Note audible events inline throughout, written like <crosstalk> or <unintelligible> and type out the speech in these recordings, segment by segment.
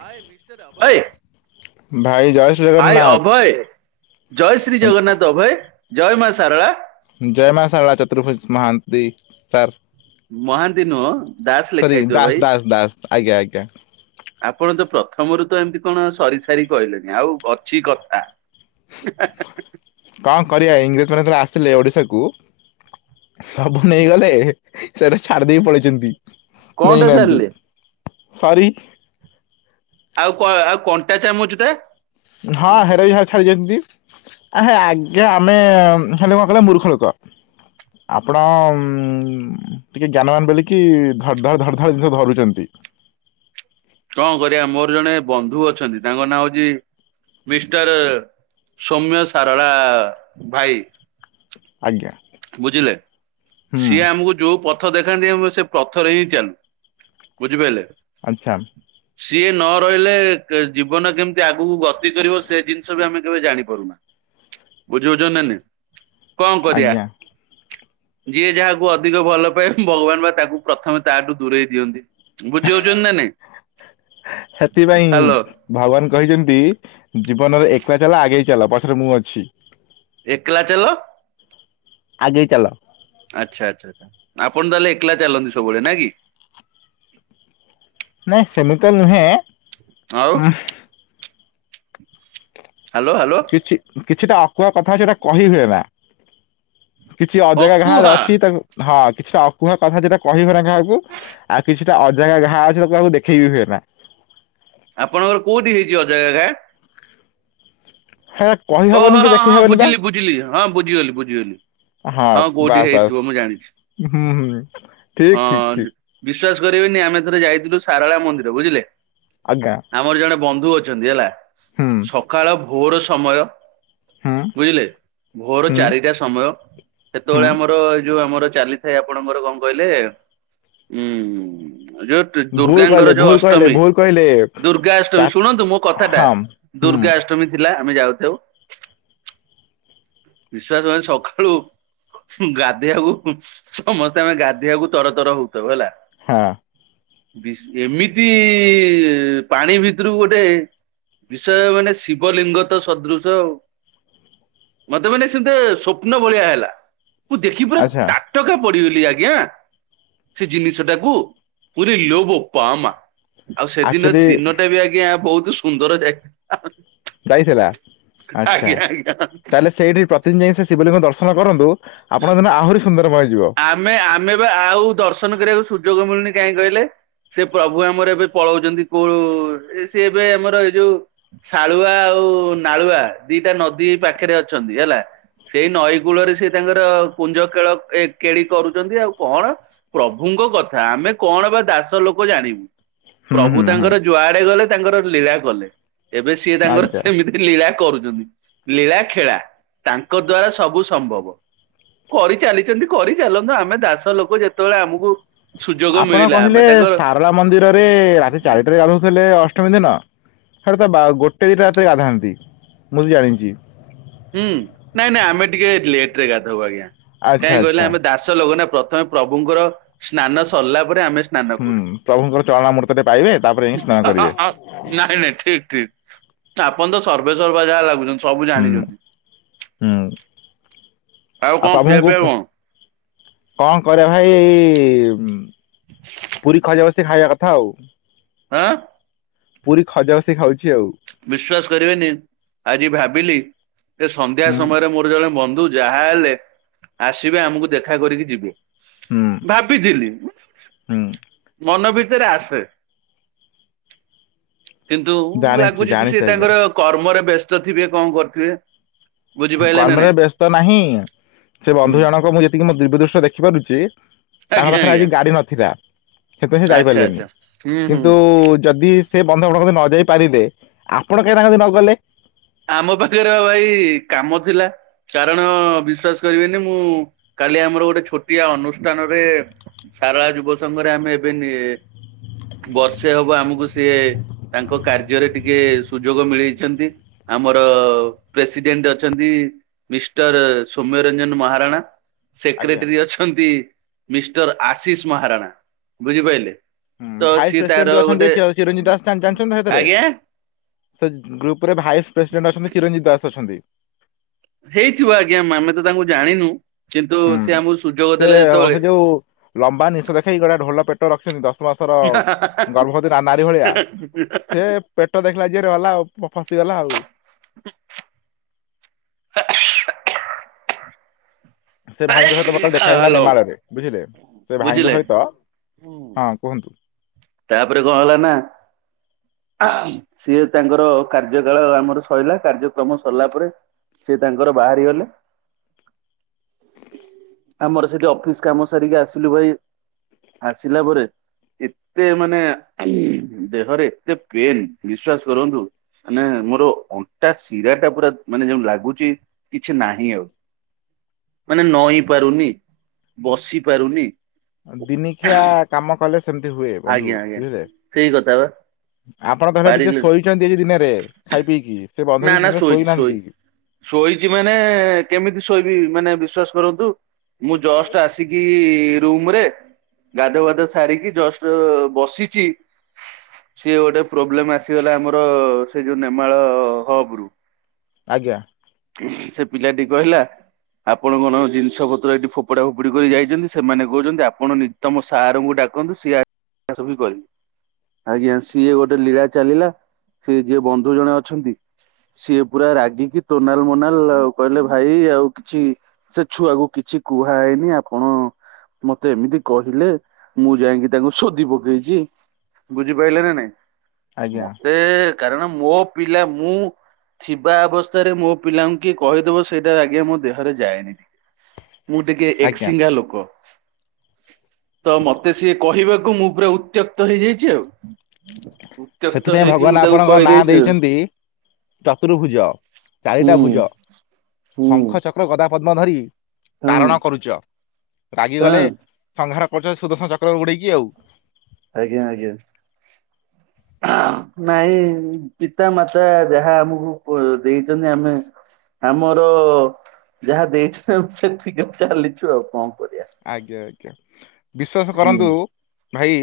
ହାଏ mister Abhay, ଏ ଭାଇ ଜୟ ଶ୍ରୀ ହାଏ ଜଗନ୍ନାଥ ଅଭୟ, ଜୟ ଶ୍ରୀ ଜଗନ୍ନାଥ ଅଭୟ, ଜୟ ମା ସାରଳା ଜୟ ମାହା ସାରଳା ଚତୁର୍ଭଜ ମହାନ୍ତି ସାର୍ ମହାନ୍ତି ନୁହ? ସରି ଦାସ ଦାସ ଦାସ, ଆଜ୍ଞା ଆଜ୍ଞା ଆପଣ ତ ପ୍ରଥମରୁ ତ ଏମିତି କଣ ସରି ସାରି କହିଲେନି ଆଉ ଅଛି କଥା ହ <unintelligible> କଣ କରିବା ଇଂରେଜୀ ମାନେ ଯେତେବେଳେ ଆସିଲେ ଓଡ଼ିଶାକୁ ସବୁ ନେଇଗଲେ ସେଟା ଛାଡିଦେଇକି ପଳେଇଛନ୍ତି। ନେଇ କଣଟା ନାହାନ୍ତି ସାରିଲେ ସରୀ ଆଉ କଣ କଣ୍ଟା ଚାମଚ ଟା? ହଁ ହେରାଇ ହେ ଛାଡିଛନ୍ତି ଆ ହେ ଆଗେ ଆମେ ହେଲେ କଣ କହିଲ ମୂର୍ଖ ଲୋକ ଆପଣ ଟିକେ ଜ୍ଞାନ ମାନ ବୋଲି କି ଧ-ଧଡ଼-ଧର-ଧର ଜିନିଷ ଧରୁଛନ୍ତି କଣ କରିବା ମୋର ଜଣେ ବନ୍ଧୁ ଅଛନ୍ତି ତାଙ୍କ ନାଁ ହଉଛି ମିଷ୍ଟର ସୌମ୍ୟ ସାରଳା ଭାଇ। ଆଜ୍ଞା। ବୁଝିଲେ ହୁଁ ସିଏ ଆମକୁ ଯୋଉ ପ୍ରଥ ଦେଖାନ୍ତି ଆମେ ସେ ପ୍ରଥରେ ହିଁ ଚାଲୁ ବୁଝିପାରିଲେ ଆଚ୍ଛା। ହ <inaudible> ସିଏ ନ ରହିଲେ ଜୀବନ କେମିତି ଆଗକୁ ଗତି କରିବ ସେ ଜିନିଷ ବି ଆମେ କେବେ ଜାଣିପାରୁନୁ ବୁଝି ହେଉଛି ନା ନାଇଁ, କଣ କରିବା? ଆଜ୍ଞା ଯିଏ ଯାହାକୁ ଅଧିକ ଭଲ ପାଏ ଭଗବାନ ବା ତାକୁ ପ୍ରଥମେ ତାଠୁ ଦୂରେଇ ଦିଅନ୍ତି। ବୁଝିହଉଛନ୍ତି ନା ନାଇଁ ସେଥିପାଇଁ ହ୍ୟାଲୋ ଭଗବାନ କହିଛନ୍ତି ଜୀବନରେ ଏକଲା ଚାଲ ଆଗେଇ ଚାଲ ପଛରେ ମୁଁ ଅଛି। ଏକଲା ଚାଲ ଆଗେଇ ଚାଲ ଆଚ୍ଛା ଆଚ୍ଛା ଆଛା। ଆପଣ ତାହେଲେ ଏକଲା ଚାଲନ୍ତି ସବୁବେଳେ ନା କି? ନାଇଁ ସେମିତି ନୁହେଁ ହାଲୋ ହାଲୋ। କିଛି କିଛିଟା ଅକୁହା କଥା ସେଟା କହି ହୁଏ ନା କିଛି ଅଜଗା ଘାଁରେ ଅକୁହା ଅଛି ତାକୁ ହଁ କିଛିଟା ଅକୁହା କଥା ଯେଟା କହି ହୁଏ ନା କାହାକୁ। ଆଉ କିଛିଟା ଅଜଗା ଘା ଅଛି ତାକୁ ଦେଖେଇ ହୁଏ ନା। ଆପଣଙ୍କର କୋଉଠି ହେଇଛି ଅଜଗା ଘା? ହା ଓ ହଁଁ ହଁ ବୁଝିଲି ବୁଝିଲି ହଁ ବୁଝିଗଲି ବୁଝିଗଲି। ହଁ କୋଉଠି ବାସ୍ ବାସ୍ ହେଇଥିବ ମୁଁ ଜାଣିଛି ହୁଁ ହୁଁ। ଠିକ୍ ଠିକ୍ ଠିକ୍ ହଁ। ବିଶ୍ଵାସ କରିବେନି ଆମେ ଥରେ ଯାଇଥିଲୁ ସାରଳା ମନ୍ଦିର ବୁଝିଲେ ଆଜ୍ଞା। ଆମର ଜଣେ ବନ୍ଧୁ ଅଛନ୍ତି, ହେଲା ହୁଁ ସକାଳ ଭୋର ସମୟ ହୁଁ ବୁଝିଲେ ଭୋର ହୁଁ ଚାରିଟା ସମୟ ହୁଁ। ସେତେବେଳେ ଆମର ଏଇ ଯୋଉ ଆମର ଚାଲିଥାଏ ଆପଣଙ୍କର କଣ କହିଲେ ଉୁଁ ଯତ ଭୁଲ କହିଲେ ଦୁର୍ଗାଙ୍କର ଯୋଉ ଭୁଲ କହିଲେ ଅଷ୍ଟମୀ, ଭୁଲ କହିଲେ ଚା ଦୁର୍ଗାଷ୍ଟମୀ ଶୁଣନ୍ତୁ ମୋ କଥାଟା ହଁ ହୁଁ। ଦୁର୍ଗାଷ୍ଟମୀ ଅଷ୍ଟମୀ ଥିଲା ଆମେ ଯାଉଥାଉ, ବିଶ୍ଵାସ କରିବେନି ସକାଳୁ ଗାଧୋଇବାକୁ ସମସ୍ତେ ଆମେ ଗାଧେଇବାକୁ ତର ତର ହଉଥାଉ ହେଲା ହଁ। ବିସ୍ ଏମିତି ପାଣି ଭିତରୁକୁ ଗୋଟେ ବିଷୟ ମାନେ ଶିବଲିଙ୍ଗ ତ ସଦୃଶ ମୋତେ ମାନେ ସେମିତି ସ୍ୱପ୍ନ ଭଳିଆ ହେଲା। ମୁଁ ଦେଖି ପୁରା ଆଚ୍ଛା ତା ଟକା ପଡିଗଲି ଆଜ୍ଞା, ସେ ଜିନିଷ ଟାକୁ ପୁରି ଲୋ ବପା ମା ଆଉ ସେଦିନ ଆକ୍ଚୁଆଲି ଦିନଟା ବି ଆଜ୍ଞା ବହୁତ ସୁନ୍ଦର ଯା ଯାଇଥିଲା, ଆଚ୍ଛା, ଆଜ୍ଞା ଆଜ୍ଞା ତାହେଲେ ସେଇଠି ପ୍ରତିଦିନ ଯାଇକି ସେ ଶିବଲିଙ୍ଗ ଦର୍ଶନ କରନ୍ତୁ ଆପଣଙ୍କ ଦିନ ଆହୁରି ସୁନ୍ଦରମୟ ଯିବ। ଆମେ ଆମେ ବା ଆଉ ଦର୍ଶନ କରିବାକୁ ସୁଯୋଗ ମିଳୁନି। କାଇଁ କହିଲେ ସେ ପ୍ରଭୁ ଆମର ଏବେ ପଳଉଚନ୍ତି କୋଉ ଏ ସିଏ ଏବେ ଆମର ଏଇ ଯୋଉ ଶାଳୁଆ ଆଉ ନାଳୁଆ ଦିଟା ନଦୀ ପାଖରେ ଅଛନ୍ତି ହେଲା ସେଇ ନଈ କୂଳରେ ସିଏ ତାଙ୍କର କୁଞ୍ଜ କେଳ ଏ କେଳି କରୁଚନ୍ତି ଆଉ କଣ ପ୍ରଭୁଙ୍କ କଥା ଆମେ କଣ ବା ଦାସ ଲୋକ ଜାଣିବୁ। ହୁଁ ହୁଁ ପ୍ରଭୁ ହୁଁ ତାଙ୍କର ଯୁଆଡେ ଗଲେ ତାଙ୍କର ଲୀଳା କଲେ। ଏବେ ସିଏ ତାଙ୍କର ଆଜ୍ଞା। ସେମିତି ଲୀଳା କରୁଚନ୍ତି। ଲୀଳା ଖେଳା ତାଙ୍କ ଦ୍ଵାରା ସବୁ ସମ୍ଭବ। କରିଚାଲିଚନ୍ତି, କରିଚାଲନ୍ତୁ, ଆମେ ଦାସ ଲୋକ ଯେତେବେଳେ ଆମକୁ ସୁଯୋଗ ଆପଣ ମିଳିଲା ଆମେ କହିଲେ ତାଙ୍କର ସାରଳା ମନ୍ଦିରରେ ରାତି ଚାରିଟାରେ ଗାଧଉଥିଲେ ଅଷ୍ଟମୀ ଦିନ। ସେଟା ପା ବା ଗୋଟେ ଦିଟା ରାତିରେ ଗାଧାନ୍ତି ମୁଁ ଜାଣିଚି। ହୁଁ, ନାଇଁ ନାଇଁ ଆମେ ଟିକେ ଲେଟୂ ରେ ଗାଧଉ ଆଜ୍ଞା, ଆଚ୍ଛା କାହିଁ କହିଲେ ଆଚ୍ଛା। ଆମେ ଦାସ ସ ଲୋକ ନା ପ୍ରଥମେ ପ୍ରଭୁଙ୍କର ସ୍ନାନ ସରିଲା ପରେ ଆମେ ସ୍ନାନ ହୁଁ, ପ୍ରଭୁଙ୍କର ଚଳନା ମୂର୍ତ୍ତ ଟେ ପାଇବେ, ତାପରେ ହଁ, ଯାଇକି ସ୍ନାନ ହଁ, କରିବେ ଆଅ, ନାଇଁ ନାଇଁ ଠିକ ଠିକ ତ ଆପଣ ତ ସର୍ବେ ସର୍ବା ଯାହା ଲାଗୁଚନ୍ତି। ସବୁ ହୁଁ ଜାଣିଚନ୍ତି। ହୁଁ, ଆଉ ଆ, କଣ ଖିଆ ପ୍ରଭୁଙ୍କୁ ପିଆ ପ କଣ କଣ କରିବା ଭାଇ ଏଇ ଉଁ, ପୁରୀ ଖଜା ବସ ସେ ଖାଇବା କଥା ଆଉ। ଆଁ, ପୁରୀ ଖଜା ବସି ଖାଉଛି ଆଉ। ବିଶ୍ଵାସ କରିବେନି ଆଜି ଭାବିଲି ଯେ ସନ୍ଧ୍ୟା ହୁଁ ସମୟରେ ମୋର ଜଣେ ବନ୍ଧୁ ଯାହା ହେଲେ ଆସିବେ ଆମକୁ ଦେଖା କରିକି ଯିବେ। ହୁଁ। ଭାବିଥିଲି, ହୁଁ ମନ ଭିତରେ ଆସେ। କିନ୍ତୁ ଜାଣିଛି ଲାଗୁଚି ତି ଜାଣିଛି ସିଏ ଆଜ୍ଞା ତାଙ୍କର କର୍ମରେ ବ୍ୟସ୍ତ ଥିବେ କଣ କରଥିବେ। କର୍ମରେ ବ୍ୟସ୍ତ ନାହିଁ, ସେ ହୁଁ ବନ୍ଧୁ ଜଣକ ମୁଁ ଯେତିକି ମୋ ଦିବ୍ୟ ଦୃଷ୍ଟି ର ଦେଖି ପାରୁଛି ତାଙ୍କ ଆଜ୍ଞା ପାଖରେ ଆଜ୍ଞା ଆଜି ଗାଡି ନଥିଲା ସେଥିପାଇଁ ସେ ଆଚ୍ଛା ଯାଇପାରିଲେନି। ଆଚ୍ଛା ହୁଁ ହୁଁ। କିନ୍ତୁ ଯଦି ସେ ବନ୍ଧ ଆପଣଙ୍କ କତିକି ନ ଯାଇ ପାରିବେ, ଆପଣ କାହିଁକି ତାଙ୍କ କତିକି ନ ଗଲେ? ଆମ ପାଖରେ ଭାଇ କାମ ଥିଲା। କାରଣ ବିଶ୍ଵାସ କରିବେନି ମୁଁ କାଲି ଆମର ଗୋଟେ ଛୋଟିଆ ଅନୁଷ୍ଠାନରେ ସାରଳା ଯୁବ ସଂଘରେ ଆମେ ଏବେ ନେ ବର୍ଷେ ହବ ଆମକୁ ସିଏ ତାଙ୍କ କାର୍ଯ୍ୟରେ ଟିକେ ସୁଯୋଗ ମିଳେଇଚନ୍ତି। ଆମର ପ୍ରେସିଡେଣ୍ଟ ଅଛନ୍ତି ମିଷ୍ଟର ସୌମ୍ୟରଞ୍ଜନ ମହାରଣା। ଆଜ୍ଞା ସେକ୍ରେଟେରୀ ଅଛନ୍ତି ମିଷ୍ଟର ଆଶିଷ ମହାରଣା ବୁଝିପାଇଲେ। ହୁଁ, ତ ଭାଇସ୍ ସିଏ ତାର ପ୍ରେସିଡେଣ୍ଟ ଅଛନ୍ତି ଗୋଟେ ଚିରଞ୍ଜିତ ଦାସ ଜା-ଜାଣିଛନ୍ତି ନେ ସେଥିରେ? ଆଜ୍ଞା ସେ ଗ୍ରୁପ୍ ରେ ଭାଇସ୍ ପ୍ରେସିଡେଣ୍ଟ ଅଛନ୍ତି ଚିରଞ୍ଜିତ ଦାସ ଅଛନ୍ତି। ହେଇଥିବ ଆଜ୍ଞା ଆମେ ତ ତାଙ୍କୁ ଜାଣିନୁ। କିନ୍ତୁ ହୁଁ, ସେ ହୁଁ, ଆମକୁ ସୁଯୋଗ ସେ ଦେଲେ ଯେତେବେଳେ ଅହେ ଯୋଉ ଲମ୍ବା ନିଷ ଦେଖେଇ ଗୋଟେ ଢୋଲ ପେ ଟ ରଖିଛନ୍ତି ଦଶ ମାସର ଗର୍ଭବତୀ ନା ନାରୀ ଭଳିଆ। ସେ ପେଟ ଦେଖିଲା ଯିଏ ରହିଲା ଆଉ ଫ-ଫସିଗଲା ଆଉ। <inaudible> ସେ ଭାଇଙ୍କ ସହିତ ମୋର ଦେଖା ହେଇଥିଲା ହ୍ୟାଲୋ ନେମାଳରେ ବୁଝିଲେ। ସେ ଭାଇଙ୍କ ବୁଝିଲେ ସହିତ ହଁ କୁହନ୍ତୁ। ତାପରେ କଣ ହେଲା ନା। ସିଏ ତାଙ୍କର କାର୍ଯ୍ୟ କାଳ ଆମର ସରିଲା କାର୍ଯ୍ୟକ୍ରମ ସରିଲା ପରେ ସିଏ ତାଙ୍କର ବାହାରି ଗଲେ। ଆମର ସେଠି ଅଫିସ୍ କାମ ସାରିକି ଆସିଲୁ ଭାଇ। ଆସିଲା ପରେ ଏତେ ମାନେ ଦେହରେ ଏତେ। ପେନ୍ ବିଶ୍ଵାସ କରନ୍ତୁ। ମାନେ ମୋର ଅଣ୍ଟା ଶିରା ଟା ପୁରା ମାନେ ଯେମିତି ଲାଗୁଛି କିଛି ନାହିଁ ଆଉ। ମାନେ ନଇଁ ପାରୁନି, ବସି ପାରୁନି। ଆଉ ଦିନିଖିଆ କାମ କଲେ। ସେମତି ହୁଏ ବନ୍ଧୁ ଆଜ୍ଞା ଆଜ୍ଞା ବଝିଲେ ସେଇ କଥା ବା ଆପଣ ତାହଲେ ଟିକେ ପାରିଲି ଶୋଇ ଛନ୍ତି କି ଦିନରେ, ଖାଇ ପିଇକି, ସେ ବନ୍ଧୁ ନା ଆଜି ନା ଦିନରେ ଶୋଇଛି ଶୋଇ ଶୋଇଛି ନାହାନ୍ତି। ଶୋଇଛି ମାନେ ‌କେମିତି ଶୋଇବି ମାନେ ବିଶ୍ଵାସ କରନ୍ତୁ ମୁଁ ଜଷ୍ଟ ଆସି କି ରୁମ ରେ ଗାଧୁଆ ପାଧୁଆ ସାରିକି ଜଷ୍ଟ ବସିଛି। ସିଏ ଗୋଟେ ପ୍ରୋବ୍ଲେମ ଆସିଗଲା ଆମର ସେ ଯୋଉ ନେମାଳ ହବ ରୁ। ଆଜ୍ଞା। ସେ ପିଲାଟି କହିଲା। ଆପଣ କଣ ଜିନିଷ ପତ୍ର ଏଠି ଫୋପଡା ଫୋପଡି କରି ଯାଇଛନ୍ତି ସେମାନେ କହୁଛନ୍ତି ଆପଣ ନିଜେ ତମ ସାରଙ୍କୁ ଡାକନ୍ତୁ ସିଏ ଆସି କରିବି। ଆଜ୍ଞା ସିଏ ଗୋଟେ ଲୀଳା ଚାଲିଲା ସିଏ ଯିଏ ବନ୍ଧୁ ଜଣେ ଅଛନ୍ତି। ସିଏ ପୁରା ରାଗିକି ତୋନାଲ ମୋନାଲ ଆଉ କହିଲେ ଭାଇ ଆଉ କିଛି। ସେ ଛୁଆକୁ କିଛି କୁହା ହେଇନି ଆପଣ। ମତେ ଏମିତି କହିଲେ ମୁଁ ଯାଇକି ତାଙ୍କୁ ସୋଧି ପକେଇଛି। ବୁଝିପାରିଲେ ନା ନାଇଁ। ଆଜ୍ଞା ମତେ କାରଣ ମୋ ପିଲା ମୁଁ। ଥିବା ଅବସ୍ଥାରେ ମୋ ପିଲାଙ୍କୁ କିଏ କହିଦବ ସେଇଟା ଆଜ୍ଞା ମୋ ଦେହରେ ଯାଏନି। ମୁଁ ଟିକେ ଏକ ଆଜ୍ଞା। ସିଙ୍ଗା ଲୋକ। ତ ମତେ ସିଏ କହିବାକୁ ମୁଁ ପୁରା ଉତ୍ତ୍ୟକ୍ତ ହେଇଯାଇଛି ଆଉ। ଉତ୍ୟକ୍ତ ସେଥିପାଇଁ ହେଇକି ଭଗବାନ ମୁଁ ତାକୁ ଆପଣଙ୍କ କହି ନାଁ ଦେଇଛି ଆଉ। ଦେଇଛନ୍ତି ଚତୁର୍ଭୁଜ, ହୁଁ ଚାରିଟା ଭୁଜ। ହୁଁ ଶଙ୍ଖ ଚକ୍ର ଗଦା ପଦ୍ମ ଧରି। ହଁ ତାରଣ କରୁଛ। ହଁ ରାଗିଗଲେ ସଂହାର କରୁଛ ସୁଦର୍ଶନ ଚକ୍ର ଉଡେଇକି ଆଉ। ଆଜ୍ଞା ଆଜ୍ଞା। ନାଇଁ ପିତା ମାତା ଯାହା ଆମକୁ ପ ଦେଇଛନ୍ତି ଆମେ। ଆମର ଯାହା ଦେଇଛନ୍ତି ଆମେ ସେତିକ ରେ ଚାଲିଛୁ ଆଉ କଣ କରିବା। ଆଜ୍ଞା ଆଜ୍ଞା ବିଶ୍ଵାସ ହୁଁ। କରନ୍ତୁ। ଭାଇ,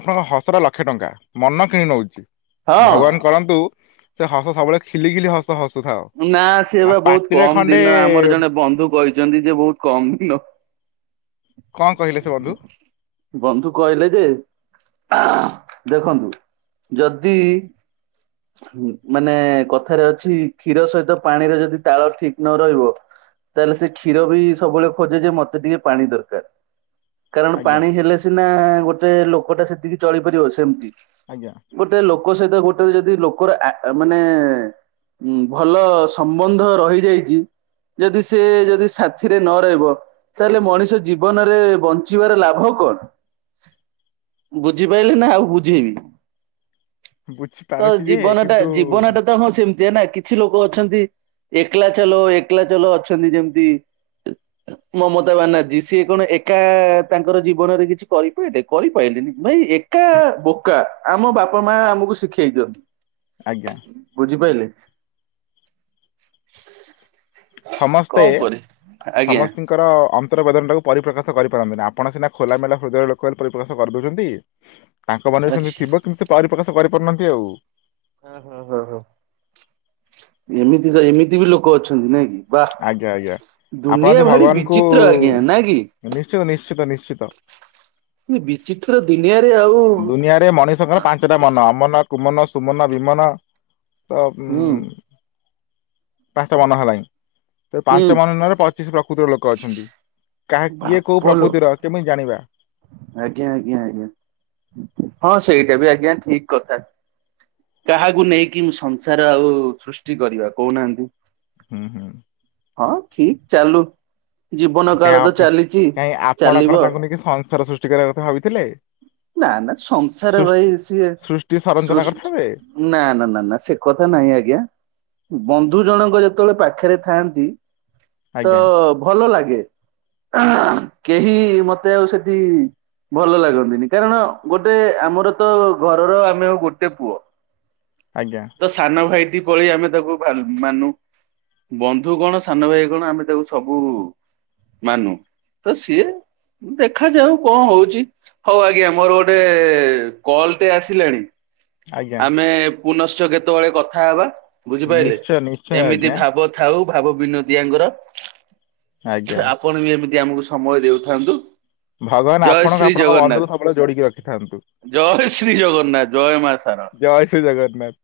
ଆପଣଙ୍କ ହସଟା ଲକ୍ଷେ ଟଙ୍କା, ମନ କିଣି ନଉଛି ହଁ ଭଗବାନ। କରନ୍ତୁ ସେ ହସ ସବୁବେଳେ ଖିଲି ଖିଲି ହସ୍ ସ ହସୁଥାଅ। ନା ସିଏ ଆଉ ବା ବହୁତ ପାଟିରେ କମ ଖଣ୍ଡେ ଦିନ ଆମର ଜଣେ ବନ୍ଧୁ କହିଛନ୍ତି ଯେ ବହୁତ କମ ଦିନ। କଣ କହିଲେ ସେ ବନ୍ଧୁ? ବନ୍ଧୁ କହିଲେ ଯେ। ଦେଖନ୍ତୁ, ଯଦି। ଉଁ ମାନେ କଥାରେ ଅଛି। କ୍ଷୀର ସହିତ ପାଣିର ଯଦି ତାଳ ଠିକ ନ ରହିବ। ତାହେଲେ ସେ କ୍ଷୀରବି ସବୁବେଳେ ଖୋଜେ ଯେ ମତେ ଟିକେ ପାଣି ଦରକାର। କାରଣ ଆଜ୍ଞା ପାଣି ହେଲେ ସିନା ଗୋଟେ ଲୋକଟା ସେତିକି ଚଳିପାରିବ ସେମିତି। ଆଜ୍ଞା। ଗୋଟେ ଲୋକ ସହିତ ଗୋଟେ ଯଦି ଲୋକର ଆ ମାନେ ଉଁ ଭଲ ସମ୍ବନ୍ଧ ରହିଯାଇଛି। ଯଦି ସେ ଯଦି ସାଥିରେ ନ ରହିବ। ତାହେଲେ ମଣିଷ ଜୀବନରେ ବଞ୍ଚିବାର ଲାଭ କଣ? ବୁଝିପାଇଲେ ନା ଆଉ ବୁଝେଇବି? ତ ବୁଝିପାରୁଛି ଯେ ଜୀବନଟା କିନ୍ତୁ ଜୀବନଟା ତ ହଁ ସେମତିଆ ନା କିଛି ଲୋକୋ ଅଛନ୍ତି ଏକ୍ଲା ଚାଲୋ ଏକ୍ଲା ଚାଲୋ ଅଛନ୍ତି ଯେମିତି ମମତା ବାନାର୍ଜୀ ସିଏ କଣ ଏକା ତାଙ୍କର ଜୀବନରେ କିଛି କରିପାରିଲେ କରିପାରଲେନି ଭାଇ ଏକ ଏକା ବୋକା ଆମ ବାପା ମା ଆମୁକୁ ଶିଖେଇଚନ୍ତି। ଆଜ୍ଞା। ବୁଝିପାଇଲେ। ସମସ୍ତେ କଣ ପରେ ଆଜ୍ଞା ସମସ୍ତି ଙ୍କର ଅନ୍ତର୍ବେଦନାଟାକୁ ପରିପ୍ରକାଶ କରିପାରନ୍ତି ନାଁ ଆପଣ ସିନା ଖୋଲା ମେଲା ହୃଦୟର ଲୋକୋ ବୋଲି ପରିପ୍ରକାଶ କରିଦେଉଚନ୍ତି। <inaudible> ତାଙ୍କ ମନରେ ସେମିତି ଆଚ୍ଛା ଥିବ କିନ୍ତୁ ସେ ପରିପ୍ରକାଶ କରିପାରୁନାହାନ୍ତି ଆଉ। ହଁ ହଁ ହଁ ହଁ ଏମିତିକା ଏମିତି ବି ଲୋକୋ ଅଛନ୍ତି ନାଇଁ କି? ବା ଆଜ୍ଞା ଆଜ୍ଞା। ଦୁନିଆ ଭାରି ବିଚିତ୍ର ଆଜ୍ଞା ନା କି? ନିଶ୍ଚିୟ ନିଶ୍ଚିତ ନିଶ୍ଚିତ। ସେ ବିଚିତ୍ର ଦିନିଆରେ ଆଉ ଟେ ମଣିଷଙ୍କର ପାଞ୍ଚଟା ମନ ଅମନ କୁମନ ସୁମନ ବିମନ ତ ଉଁ ହୁଁ ପାଞ୍ଚଟା ମନ ହେଲାଣି ସେ ହୁଁ ପାଞ୍ଚ ମନରେ ପ ଚିଶି ପ୍ରକୃତିର ଲୋକ ଅଛନ୍ତି। କାହା କିଏ କୋଉ ବାପଲୋ ପ୍ରକୃତିର କେମିତି ଜାଣିବା? ଆଜ୍ଞା ଆଜ୍ଞା ଆଜ୍ଞା। ହଁ ସେଇଡ଼ା ବି ଆଜ୍ଞା ଠିକ କଥା। କାହାକୁ ନେଇକି ମୁଁ ସଂସାର ଆଉ ସୃଷ୍ଟି କରିବା କୋହୁନାହାନ୍ତି। ହୁଁ ହୁଁ। ହଁ ଠିକ ଚାଲୁ। ଜୀବନ କାଇଁ କାଳ ତ ଆପକା ଚାଲିଛି କାଇଁ ଆପଣ ଚାଲିବ କଣ ତାଙ୍କୁ ନେଇକି ସଂସାର ସୃଷ୍ଟି କରିବା କଥା ଭାବିଥିଲେ? ନା ନା ସଂସାର ଭାଇ ସୃଷ୍ଟି ସିଏ ସୃଷ୍ଟି ସରଞ୍ଚନା ସୃଷ୍ଟି କରିଥାନ୍ତେ ନା ନା ନା ନା ସେ କଥା ନାହିଁ ଆଜ୍ଞା। ବନ୍ଧୁ ଜଣଙ୍କ ଯେତୋବୋଳେ ପାଖେରେ ଥାଆନ୍ତି। ତ ଆଜ୍ଞା ଭଲ ଲାଗେ କେହି ମତେ ଆଉ ସେଠି ଭଲ ଲାଗନ୍ତିନି। କାରଣ ଗୋଟେ ଆମରତ ଘରର ଆମେ ଆଉ ଗୋଟେ ପୁଅ। <inaudible> ଆଜ୍ଞା। ତ ସାନ ଭାଇଟି ପଳି ଆମେ ତାକୁ ଭାନ୍ ମାନୁ। ବନ୍ଧୁ କଣ ସାନ ଭାଇ କଣ ଆମେ ତାକୁ ସବୁ ମାନୁ ତ ସିଏ ଦେ ଖାଯାଉ କଁ ହୋଉଚି ହଉ ଆଜ୍ଞା ମୋରୋ ଗୋଟେ କଲ ଟେ ଆସିଲାଣି ଆଜ୍ଞା। ଆମେ ପୁନଶ୍ଚ କେତୋବୋଳେ କଥା ହବା ବୁଝିପାଇଲେ ନିଶ୍ଚୟ ନିଶ୍ଚୟ ଏମିତି ଆଜ୍ଞା ଭାବ ଥାଉ ଭାବ ବିନୋଦିଆଙ୍କର ଆଜ୍ଞା। ଆପଣ ବି ଏମିତି ଆମକୁ ସମୟ ଦେଉଥାନ୍ତୁ। ଭଗବାନ ଜୟ ଆପଣଙ୍କୁ ଶ୍ରୀ ଆପଣଙ୍କ ଜଗନ୍ନାଥ ବନ୍ଧକୁ ସବୁବୋଳେ ଯୋଡିକି ରଖିଥାନ୍ତୁ। ଜୟ ଶ୍ରୀ ଜଗନ୍ନାଥ ଜୟ ମା ଶାରଳା। ଜୟ ଶ୍ରୀ ଜଗନ୍ନାଥ।